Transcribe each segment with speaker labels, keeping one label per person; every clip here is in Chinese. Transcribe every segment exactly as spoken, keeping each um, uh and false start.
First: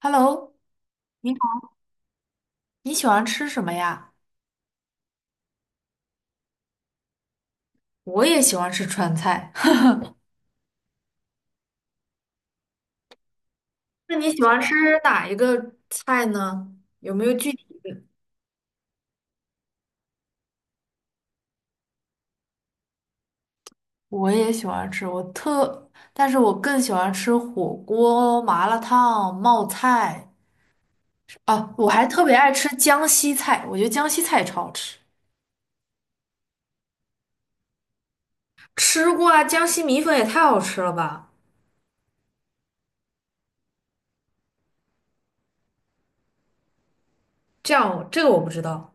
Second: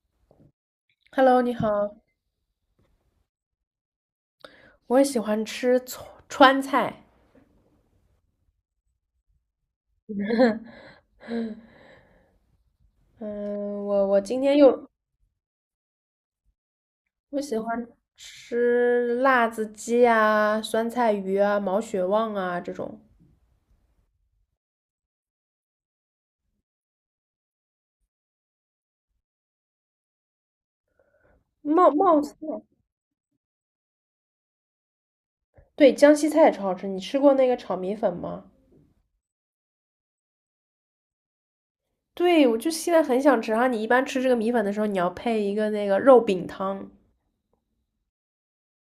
Speaker 1: Hello，你
Speaker 2: Hello，你
Speaker 1: 好，
Speaker 2: 好，
Speaker 1: 你喜欢吃什么呀？
Speaker 2: 我也喜欢吃川川菜。
Speaker 1: 我也喜欢吃川菜，
Speaker 2: 嗯，我
Speaker 1: 那
Speaker 2: 我
Speaker 1: 你
Speaker 2: 今
Speaker 1: 喜
Speaker 2: 天
Speaker 1: 欢吃
Speaker 2: 又
Speaker 1: 哪一个菜呢？有没有
Speaker 2: 我
Speaker 1: 具
Speaker 2: 喜
Speaker 1: 体？
Speaker 2: 欢吃辣子鸡啊、酸菜鱼啊、毛血旺啊这种
Speaker 1: 我也喜欢吃，我特，但是我更喜欢吃火锅、麻辣烫、冒菜。啊，我
Speaker 2: 冒
Speaker 1: 还特
Speaker 2: 冒
Speaker 1: 别
Speaker 2: 菜。
Speaker 1: 爱吃江西菜，我觉得江西菜超好吃。
Speaker 2: 对，江西菜也超好吃。你吃过那个炒米粉吗？
Speaker 1: 吃过啊，江西米粉也太好吃了吧！
Speaker 2: 对，我就现在很想吃。然后你一般吃这个米粉的时候，你要配一个那个肉饼汤。
Speaker 1: 这样，这个我不知道。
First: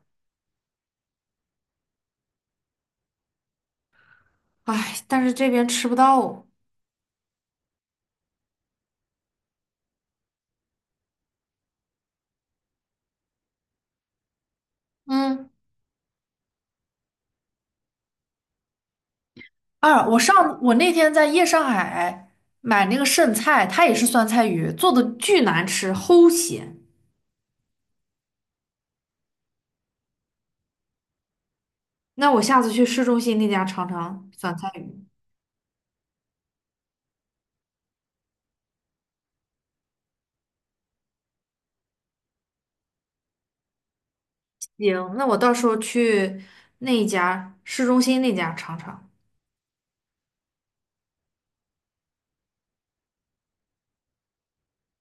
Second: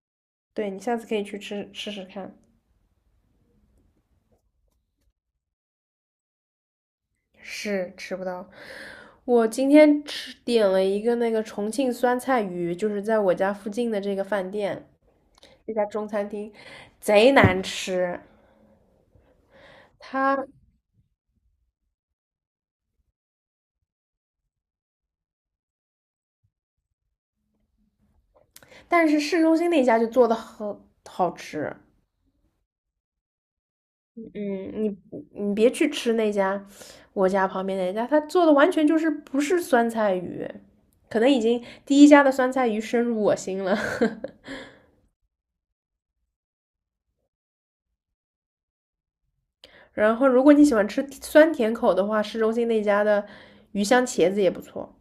Speaker 2: 对，你下次可以去吃试试看。
Speaker 1: 唉，但是这边吃不到。
Speaker 2: 是吃不到。我今天吃点了一个那个重庆酸菜鱼，就是在我家附近的这个饭店，
Speaker 1: 嗯。
Speaker 2: 这家中餐厅，贼难吃。
Speaker 1: 啊，我
Speaker 2: 它，
Speaker 1: 上我那天在夜上海买那个剩菜，它也是酸菜鱼，做的巨难吃，齁咸。
Speaker 2: 但是市中心那家就做的很好吃。
Speaker 1: 那我下次去市中心那家尝尝
Speaker 2: 嗯，
Speaker 1: 酸菜
Speaker 2: 你
Speaker 1: 鱼。
Speaker 2: 你别去吃那家，我家旁边那家，他做的完全就是不是酸菜鱼，可能已经第一家的酸菜鱼深入我心了。
Speaker 1: 行，那我到时候去那一家市中心那家尝尝。
Speaker 2: 然后，如果你喜欢吃酸甜口的话，市中心那家的鱼香茄子也不错。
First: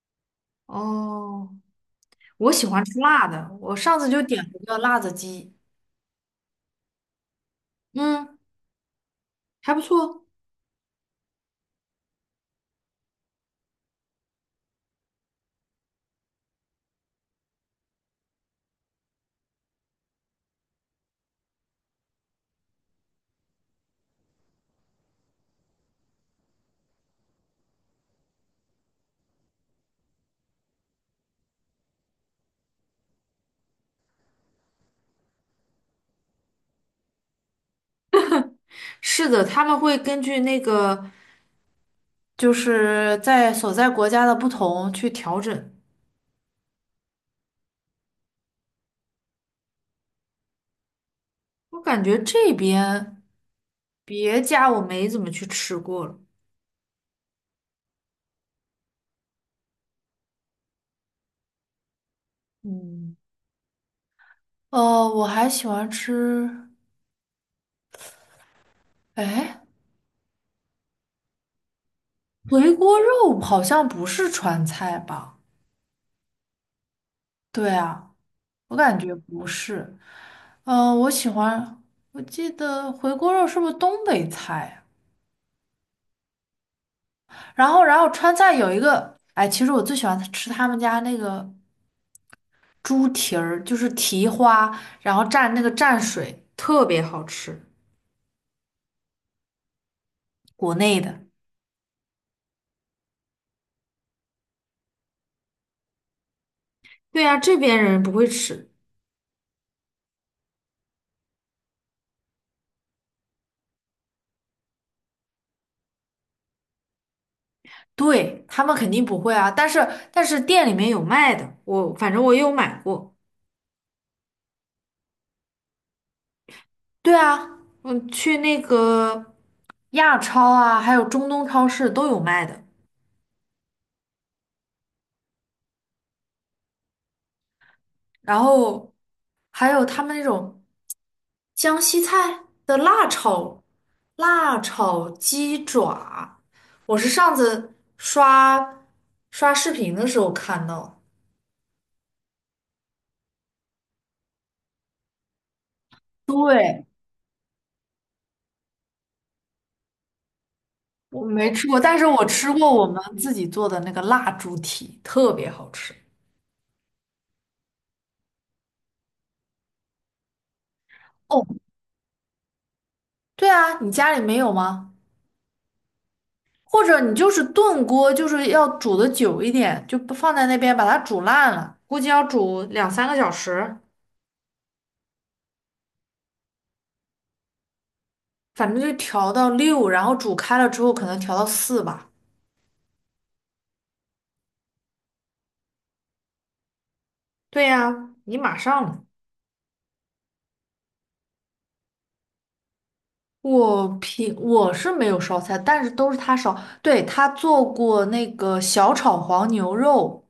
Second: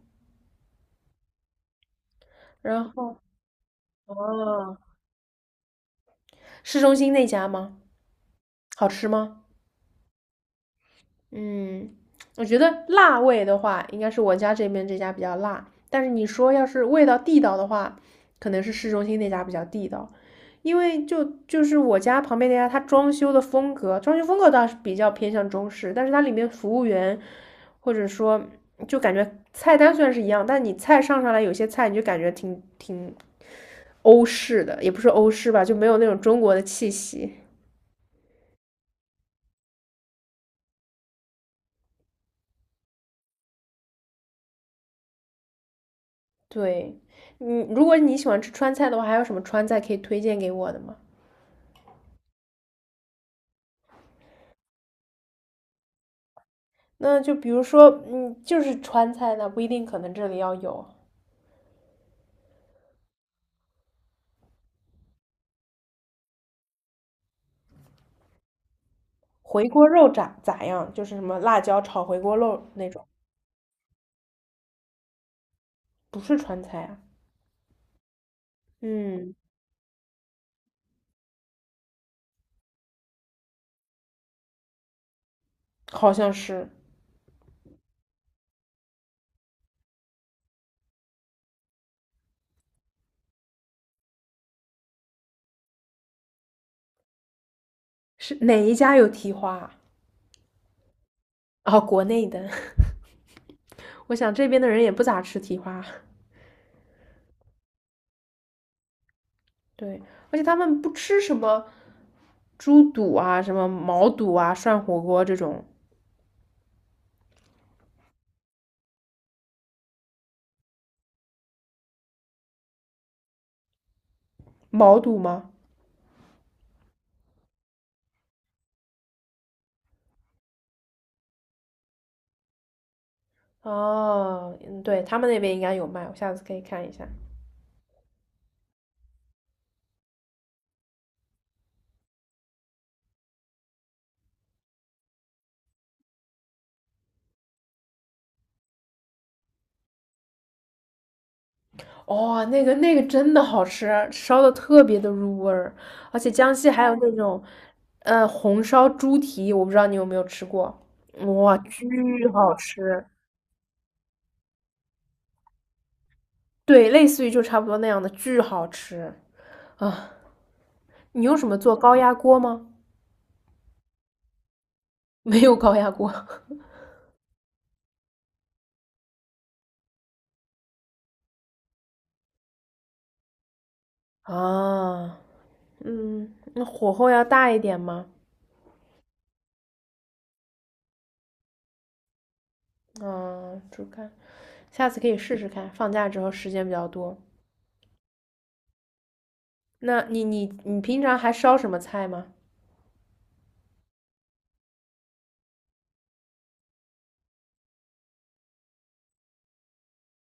Speaker 1: 哦，我喜欢
Speaker 2: 然
Speaker 1: 吃
Speaker 2: 后，
Speaker 1: 辣的，我上次就点了个
Speaker 2: 哦，
Speaker 1: 辣子鸡，
Speaker 2: 市中心那家吗？
Speaker 1: 嗯，
Speaker 2: 好吃吗？
Speaker 1: 还不错。
Speaker 2: 嗯，我觉得辣味的话，应该是我家这边这家比较辣。但是你说要是味道地道的话，可能是市中心那家比较地道，因为就就是我家旁边那家，它装修的风格，装修风格倒是比较偏向中式，但是它里面服务员或者说就感觉菜单虽然是一样，但你菜上上来有些菜你就感觉挺挺欧式的，也不是欧式吧，就没有那种中国的气息。
Speaker 1: 是的，他们会根据那个就是在所在国家的不同去调整。
Speaker 2: 对，嗯，如果你喜欢吃川菜的话，还有什么川菜可以推荐给我的吗？
Speaker 1: 我感觉这边别家我没怎么去吃过了。
Speaker 2: 那就比如说，嗯，就是川菜那不一定可能这里要有
Speaker 1: 嗯，呃，我还喜欢吃，哎，
Speaker 2: 回锅肉咋咋样，就是什么辣椒炒回锅肉
Speaker 1: 回
Speaker 2: 那
Speaker 1: 锅
Speaker 2: 种，
Speaker 1: 肉好像不是川菜吧？
Speaker 2: 不是川菜啊。
Speaker 1: 对啊，我感觉
Speaker 2: 嗯，
Speaker 1: 不是。呃，我喜欢，我记得回锅肉是不是东北菜
Speaker 2: 好像是，
Speaker 1: 呀然后，然后川菜有一个，哎，其实我最喜欢吃他们家那个猪蹄儿，就是蹄花，然后蘸那个蘸水，特别好吃，
Speaker 2: 是哪一家有蹄花啊？
Speaker 1: 国内的。
Speaker 2: 哦，国内的，我想这边的人也不咋吃蹄花。
Speaker 1: 对呀，这边人不会吃，
Speaker 2: 对，而且他们不吃什么猪肚啊、什么毛肚啊、涮火锅这种。
Speaker 1: 对，他们肯定不会啊。但是但是店里面有卖的，我反正我有买过。
Speaker 2: 毛肚吗？
Speaker 1: 对啊，嗯，去那个亚超啊，还有中东超市都有卖的。
Speaker 2: 哦，嗯，对，他们那边应该有卖，我下次可以看一下。
Speaker 1: 然后还有他们那种江西菜的辣炒辣炒鸡爪，我是上次刷刷视频的时候看到。
Speaker 2: 哦，那个那个真的好吃啊，烧的特别的入味儿，而且江西还
Speaker 1: 对。
Speaker 2: 有那种，呃，红烧猪蹄，我不知道你有没有吃过，
Speaker 1: 我没
Speaker 2: 哇，
Speaker 1: 吃过，
Speaker 2: 巨
Speaker 1: 但是我吃
Speaker 2: 好
Speaker 1: 过我们
Speaker 2: 吃。
Speaker 1: 自己做的那个蜡猪蹄，特别好吃。
Speaker 2: 对，类似于就差不多那样的，巨好吃啊！你用
Speaker 1: 哦，
Speaker 2: 什么做高压锅吗？
Speaker 1: 对啊，你家里没有吗？
Speaker 2: 没有高压锅
Speaker 1: 或者你就是炖锅，就是要煮的久一点，就不放在那边把它煮烂了，估计要煮两三个小时，
Speaker 2: 啊，嗯，那火候要大一点吗？
Speaker 1: 反正就调到六，然后煮开了之后可能调到四吧。
Speaker 2: 啊，煮开，下次可以试试看，放假之后时间比较多。
Speaker 1: 对呀，你马上了
Speaker 2: 那你你你平常还烧什么菜吗？
Speaker 1: 我平我是没有烧菜，但是都是他烧。对，他做过那个小炒黄牛肉，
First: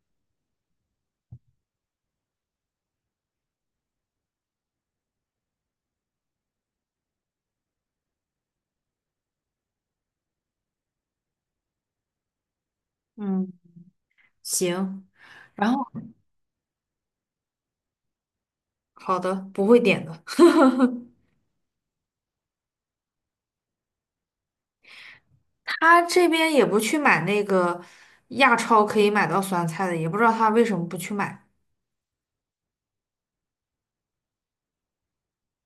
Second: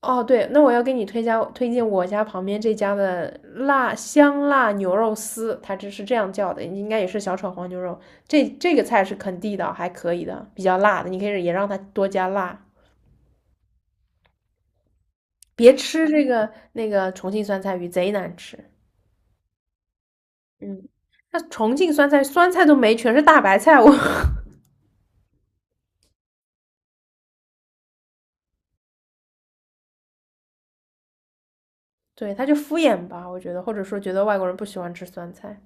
Speaker 2: 哦，对，那我要给你推荐推荐我家旁边这家的辣香辣牛肉丝，它这是这样叫的，应该也是小炒黄牛肉。这这个菜是肯地道，还可以的，比较辣的，你可以也让它多加辣。
Speaker 1: 嗯，行，然
Speaker 2: 别
Speaker 1: 后
Speaker 2: 吃这个那个重庆酸菜鱼，贼难吃。
Speaker 1: 好的，不会点的。
Speaker 2: 嗯，那重庆酸菜酸菜都没，全是大白菜，我
Speaker 1: 他这边也不去买那个亚超可以买到酸菜的，也不知道他为什么不去买。
Speaker 2: 对，他就敷衍吧，我觉得，或者说觉得外国人不喜欢吃酸菜。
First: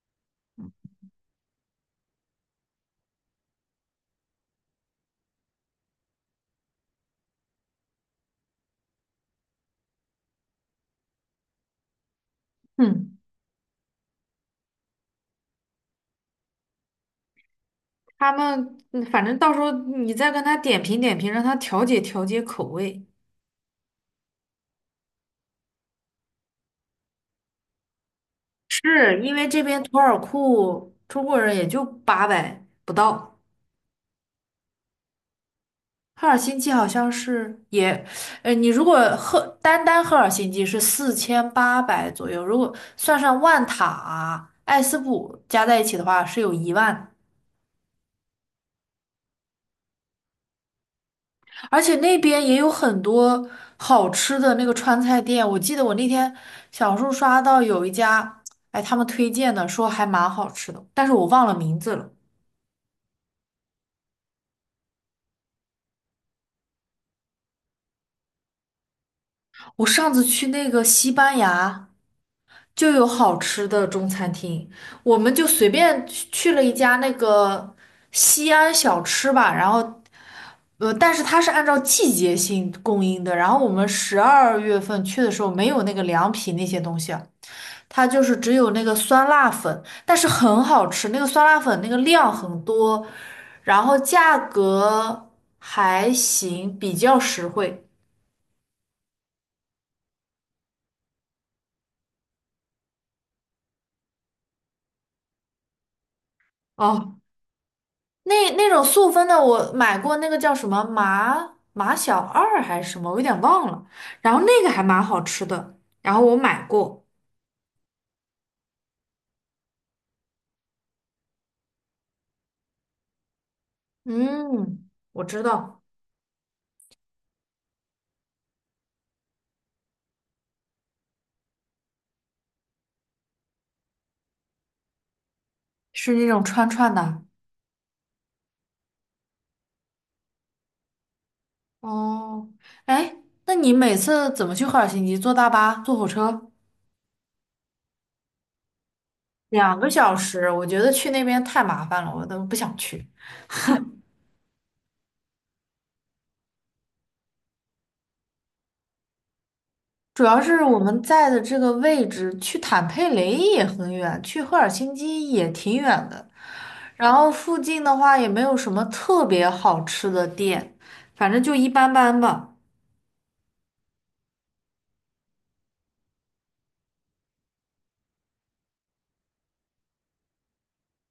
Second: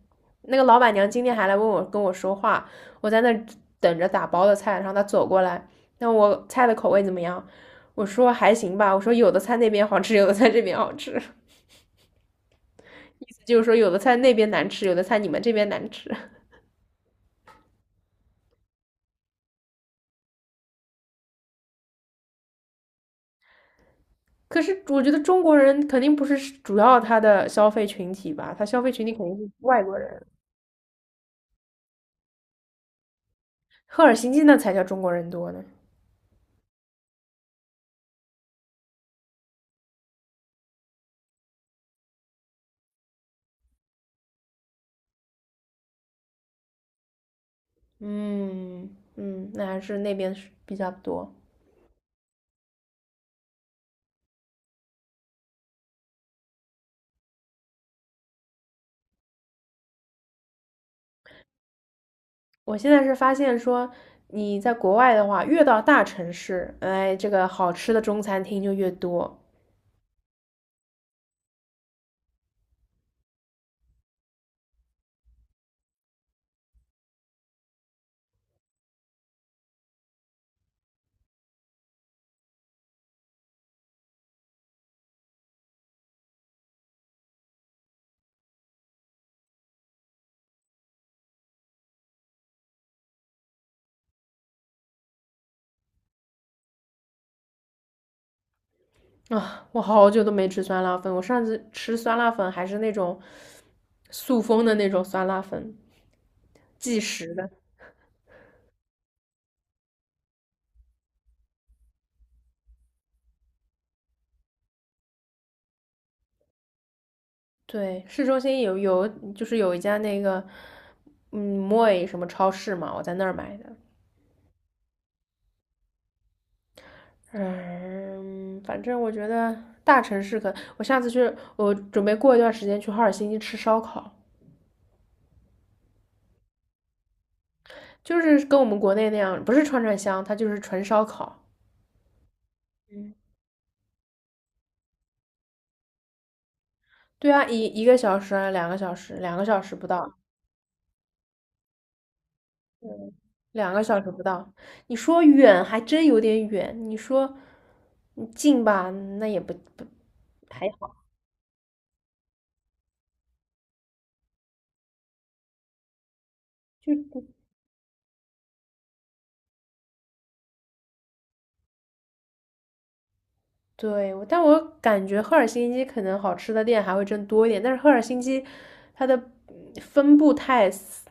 Speaker 2: 那个老板娘今天还来问我跟我说话，我在那等着打包的菜，然后她走过来，那我菜的口味怎么样？我说还行吧，我说有的菜那边好吃，有的菜这边好吃，意
Speaker 1: 嗯，
Speaker 2: 思就是说有的菜那边难吃，有的菜你们这边难吃。
Speaker 1: 他们嗯反正到时候你再跟他点评点评，让他调节调节口味。
Speaker 2: 可是我觉得中国人肯定不是主要他的消费群体吧，他消费群体肯
Speaker 1: 是因
Speaker 2: 定
Speaker 1: 为
Speaker 2: 是
Speaker 1: 这边
Speaker 2: 外
Speaker 1: 图
Speaker 2: 国
Speaker 1: 尔
Speaker 2: 人，
Speaker 1: 库中国人也就八百不到，
Speaker 2: 赫尔辛基那才叫中国人多呢。
Speaker 1: 赫尔辛基好像是也，呃，你如果赫单单赫尔辛基是四千八百左右，如果算上万塔啊、艾斯普加在一起的话，是有一万。
Speaker 2: 嗯嗯，那还是那边是比较多。
Speaker 1: 而且那边也有很多好吃的那个川菜店，我记得我那天小红书刷到有一家，哎，他们推荐的说还蛮好吃的，但是我忘了名字了。
Speaker 2: 我现在是发现说，你在国外的话，越到大城市，哎，这个好吃的中餐厅就越多
Speaker 1: 我上次去那个西班牙就有好吃的中餐厅，我们就随便去去了一家那个西安小吃吧，然后。呃，但是它是按照季节性供应的，然后我们十二月份去的时候没有那个凉皮那些东西，它就是只有那个酸辣粉，但是很好吃，那个酸辣粉那个量很多，然后价格还行，比较实惠。
Speaker 2: 啊！我好久都没吃酸辣粉，我上次吃酸辣粉还是那种速封的那种酸辣粉，即
Speaker 1: 哦，
Speaker 2: 食的。
Speaker 1: 那那种速分的，我买过那个叫什么麻麻小二还是什么，我有点忘了。然后那个还蛮好吃的，然后我买过。
Speaker 2: 对，市中心有有就是有一家那个，嗯，moi 什么超市嘛，我在那儿买的。
Speaker 1: 嗯，我知道，
Speaker 2: 嗯，反正我觉得大城市可，我下次去，我准备过一段时间去哈尔辛基吃烧烤。
Speaker 1: 是那种串串的。
Speaker 2: 就是跟我们国内那样，不是串串香，它就是纯烧烤。
Speaker 1: 哦，哎，
Speaker 2: 嗯，
Speaker 1: 那你每次怎么去赫尔辛基？坐大巴，坐火车？
Speaker 2: 对啊，一一个小时啊，两个小时，两个小时
Speaker 1: 两
Speaker 2: 不
Speaker 1: 个小
Speaker 2: 到，
Speaker 1: 时，我觉得去那边太麻烦了，我都不想去。
Speaker 2: 嗯，两个小时不到。你说远还真有点远，你说你近吧，那也不不
Speaker 1: 主要是
Speaker 2: 还
Speaker 1: 我们
Speaker 2: 好。
Speaker 1: 在的这个位置，去坦佩雷也很远，去赫尔辛基也挺远的。然
Speaker 2: 就
Speaker 1: 后附近的话也没有什么特别好吃的店，反正就一般般吧。
Speaker 2: 对我但我感觉赫尔辛基可能好吃的店还会真多一点，但是赫尔辛基它的嗯分布太死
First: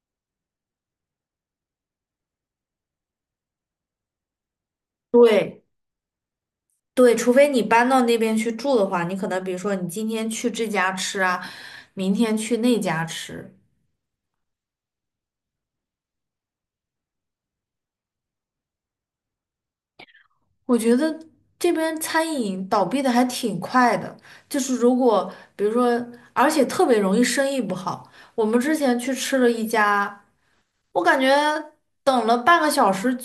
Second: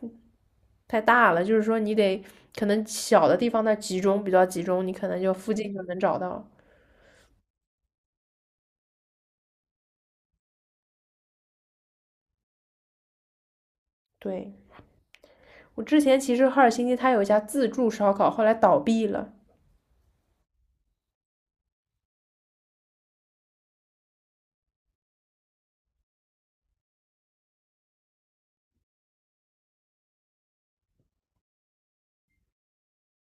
Speaker 2: 太大了，就是说你得可能小的地方它集中比较集中，你可能就附
Speaker 1: 对
Speaker 2: 近就能找到。
Speaker 1: 对，除非你搬到那边去住的话，你可能比如说你今天去这家吃啊，明天去那家吃。
Speaker 2: 对，我之前其实赫尔辛基它有一家自助烧烤，后来倒闭了。
Speaker 1: 我觉得这边餐饮倒闭的还挺快的，就是如果比如说，而且特别容易生意不好。我们之前去吃了一家，我感觉等了半个小时，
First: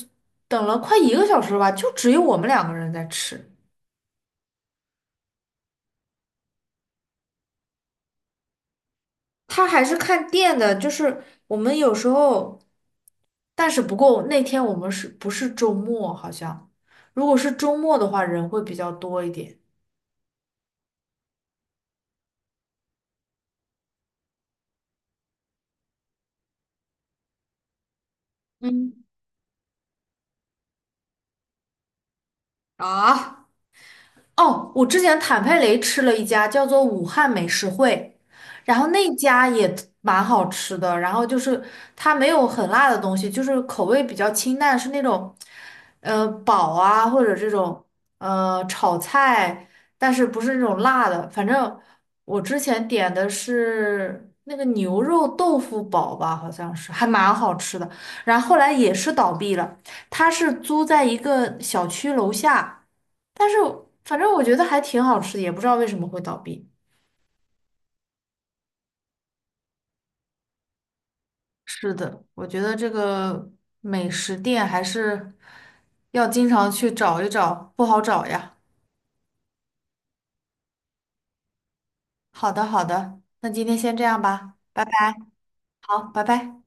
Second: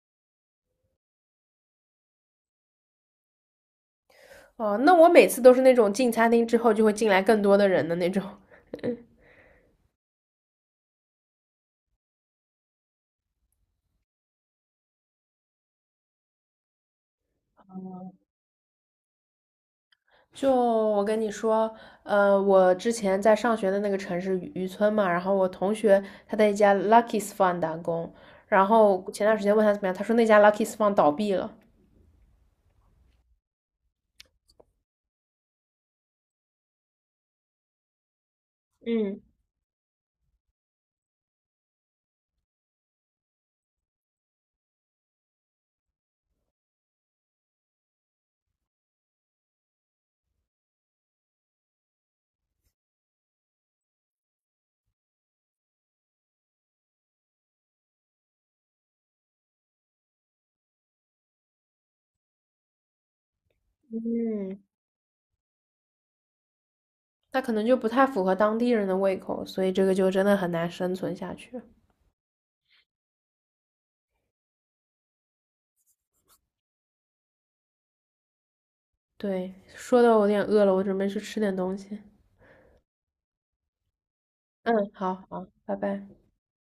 Speaker 1: 等了快一个小时吧，就只有我们两个人在吃。
Speaker 2: 哦，那我每次都是那种进餐厅之后就会进来更多的人的那种。
Speaker 1: 他还是看店的，就是我们有时候，但是不过那天我们是不是周末？好像如果是周末的话，人会比较多一点。
Speaker 2: 就我跟你说，呃，我之前在上学的那个城市渔村嘛，然后我同学他在一家 Lucky's Fun 打工，然
Speaker 1: 嗯，
Speaker 2: 后前段时间问他怎么样，他说那家 Lucky's Fun 倒闭了。
Speaker 1: 啊。哦，我之前坦佩雷吃了一家叫做武汉美食会，然后那
Speaker 2: 嗯
Speaker 1: 家也蛮好吃的，然后就是它没有很辣的东西，就是口味比较清淡，是那种呃煲啊或者这种呃炒菜，但是不是那种辣的。反正我之前点的是那个牛肉豆腐煲吧，好像是还蛮好吃的，然后后来也是倒闭了，它是租在一个小区楼下。但是反正我觉
Speaker 2: 嗯，
Speaker 1: 得还挺好吃的，也不知道为什么会倒闭。
Speaker 2: 那可能就不太符合当地人的胃口，所以这个就真的很难生存下去。
Speaker 1: 是的，我觉得这个美食店还是要经常去找一找，不好找呀。
Speaker 2: 对，说的我有点饿了，我准备去吃点东西。
Speaker 1: 好的，好的，那今天先这样吧，拜拜。
Speaker 2: 嗯，好好，拜
Speaker 1: 好，
Speaker 2: 拜。
Speaker 1: 拜拜。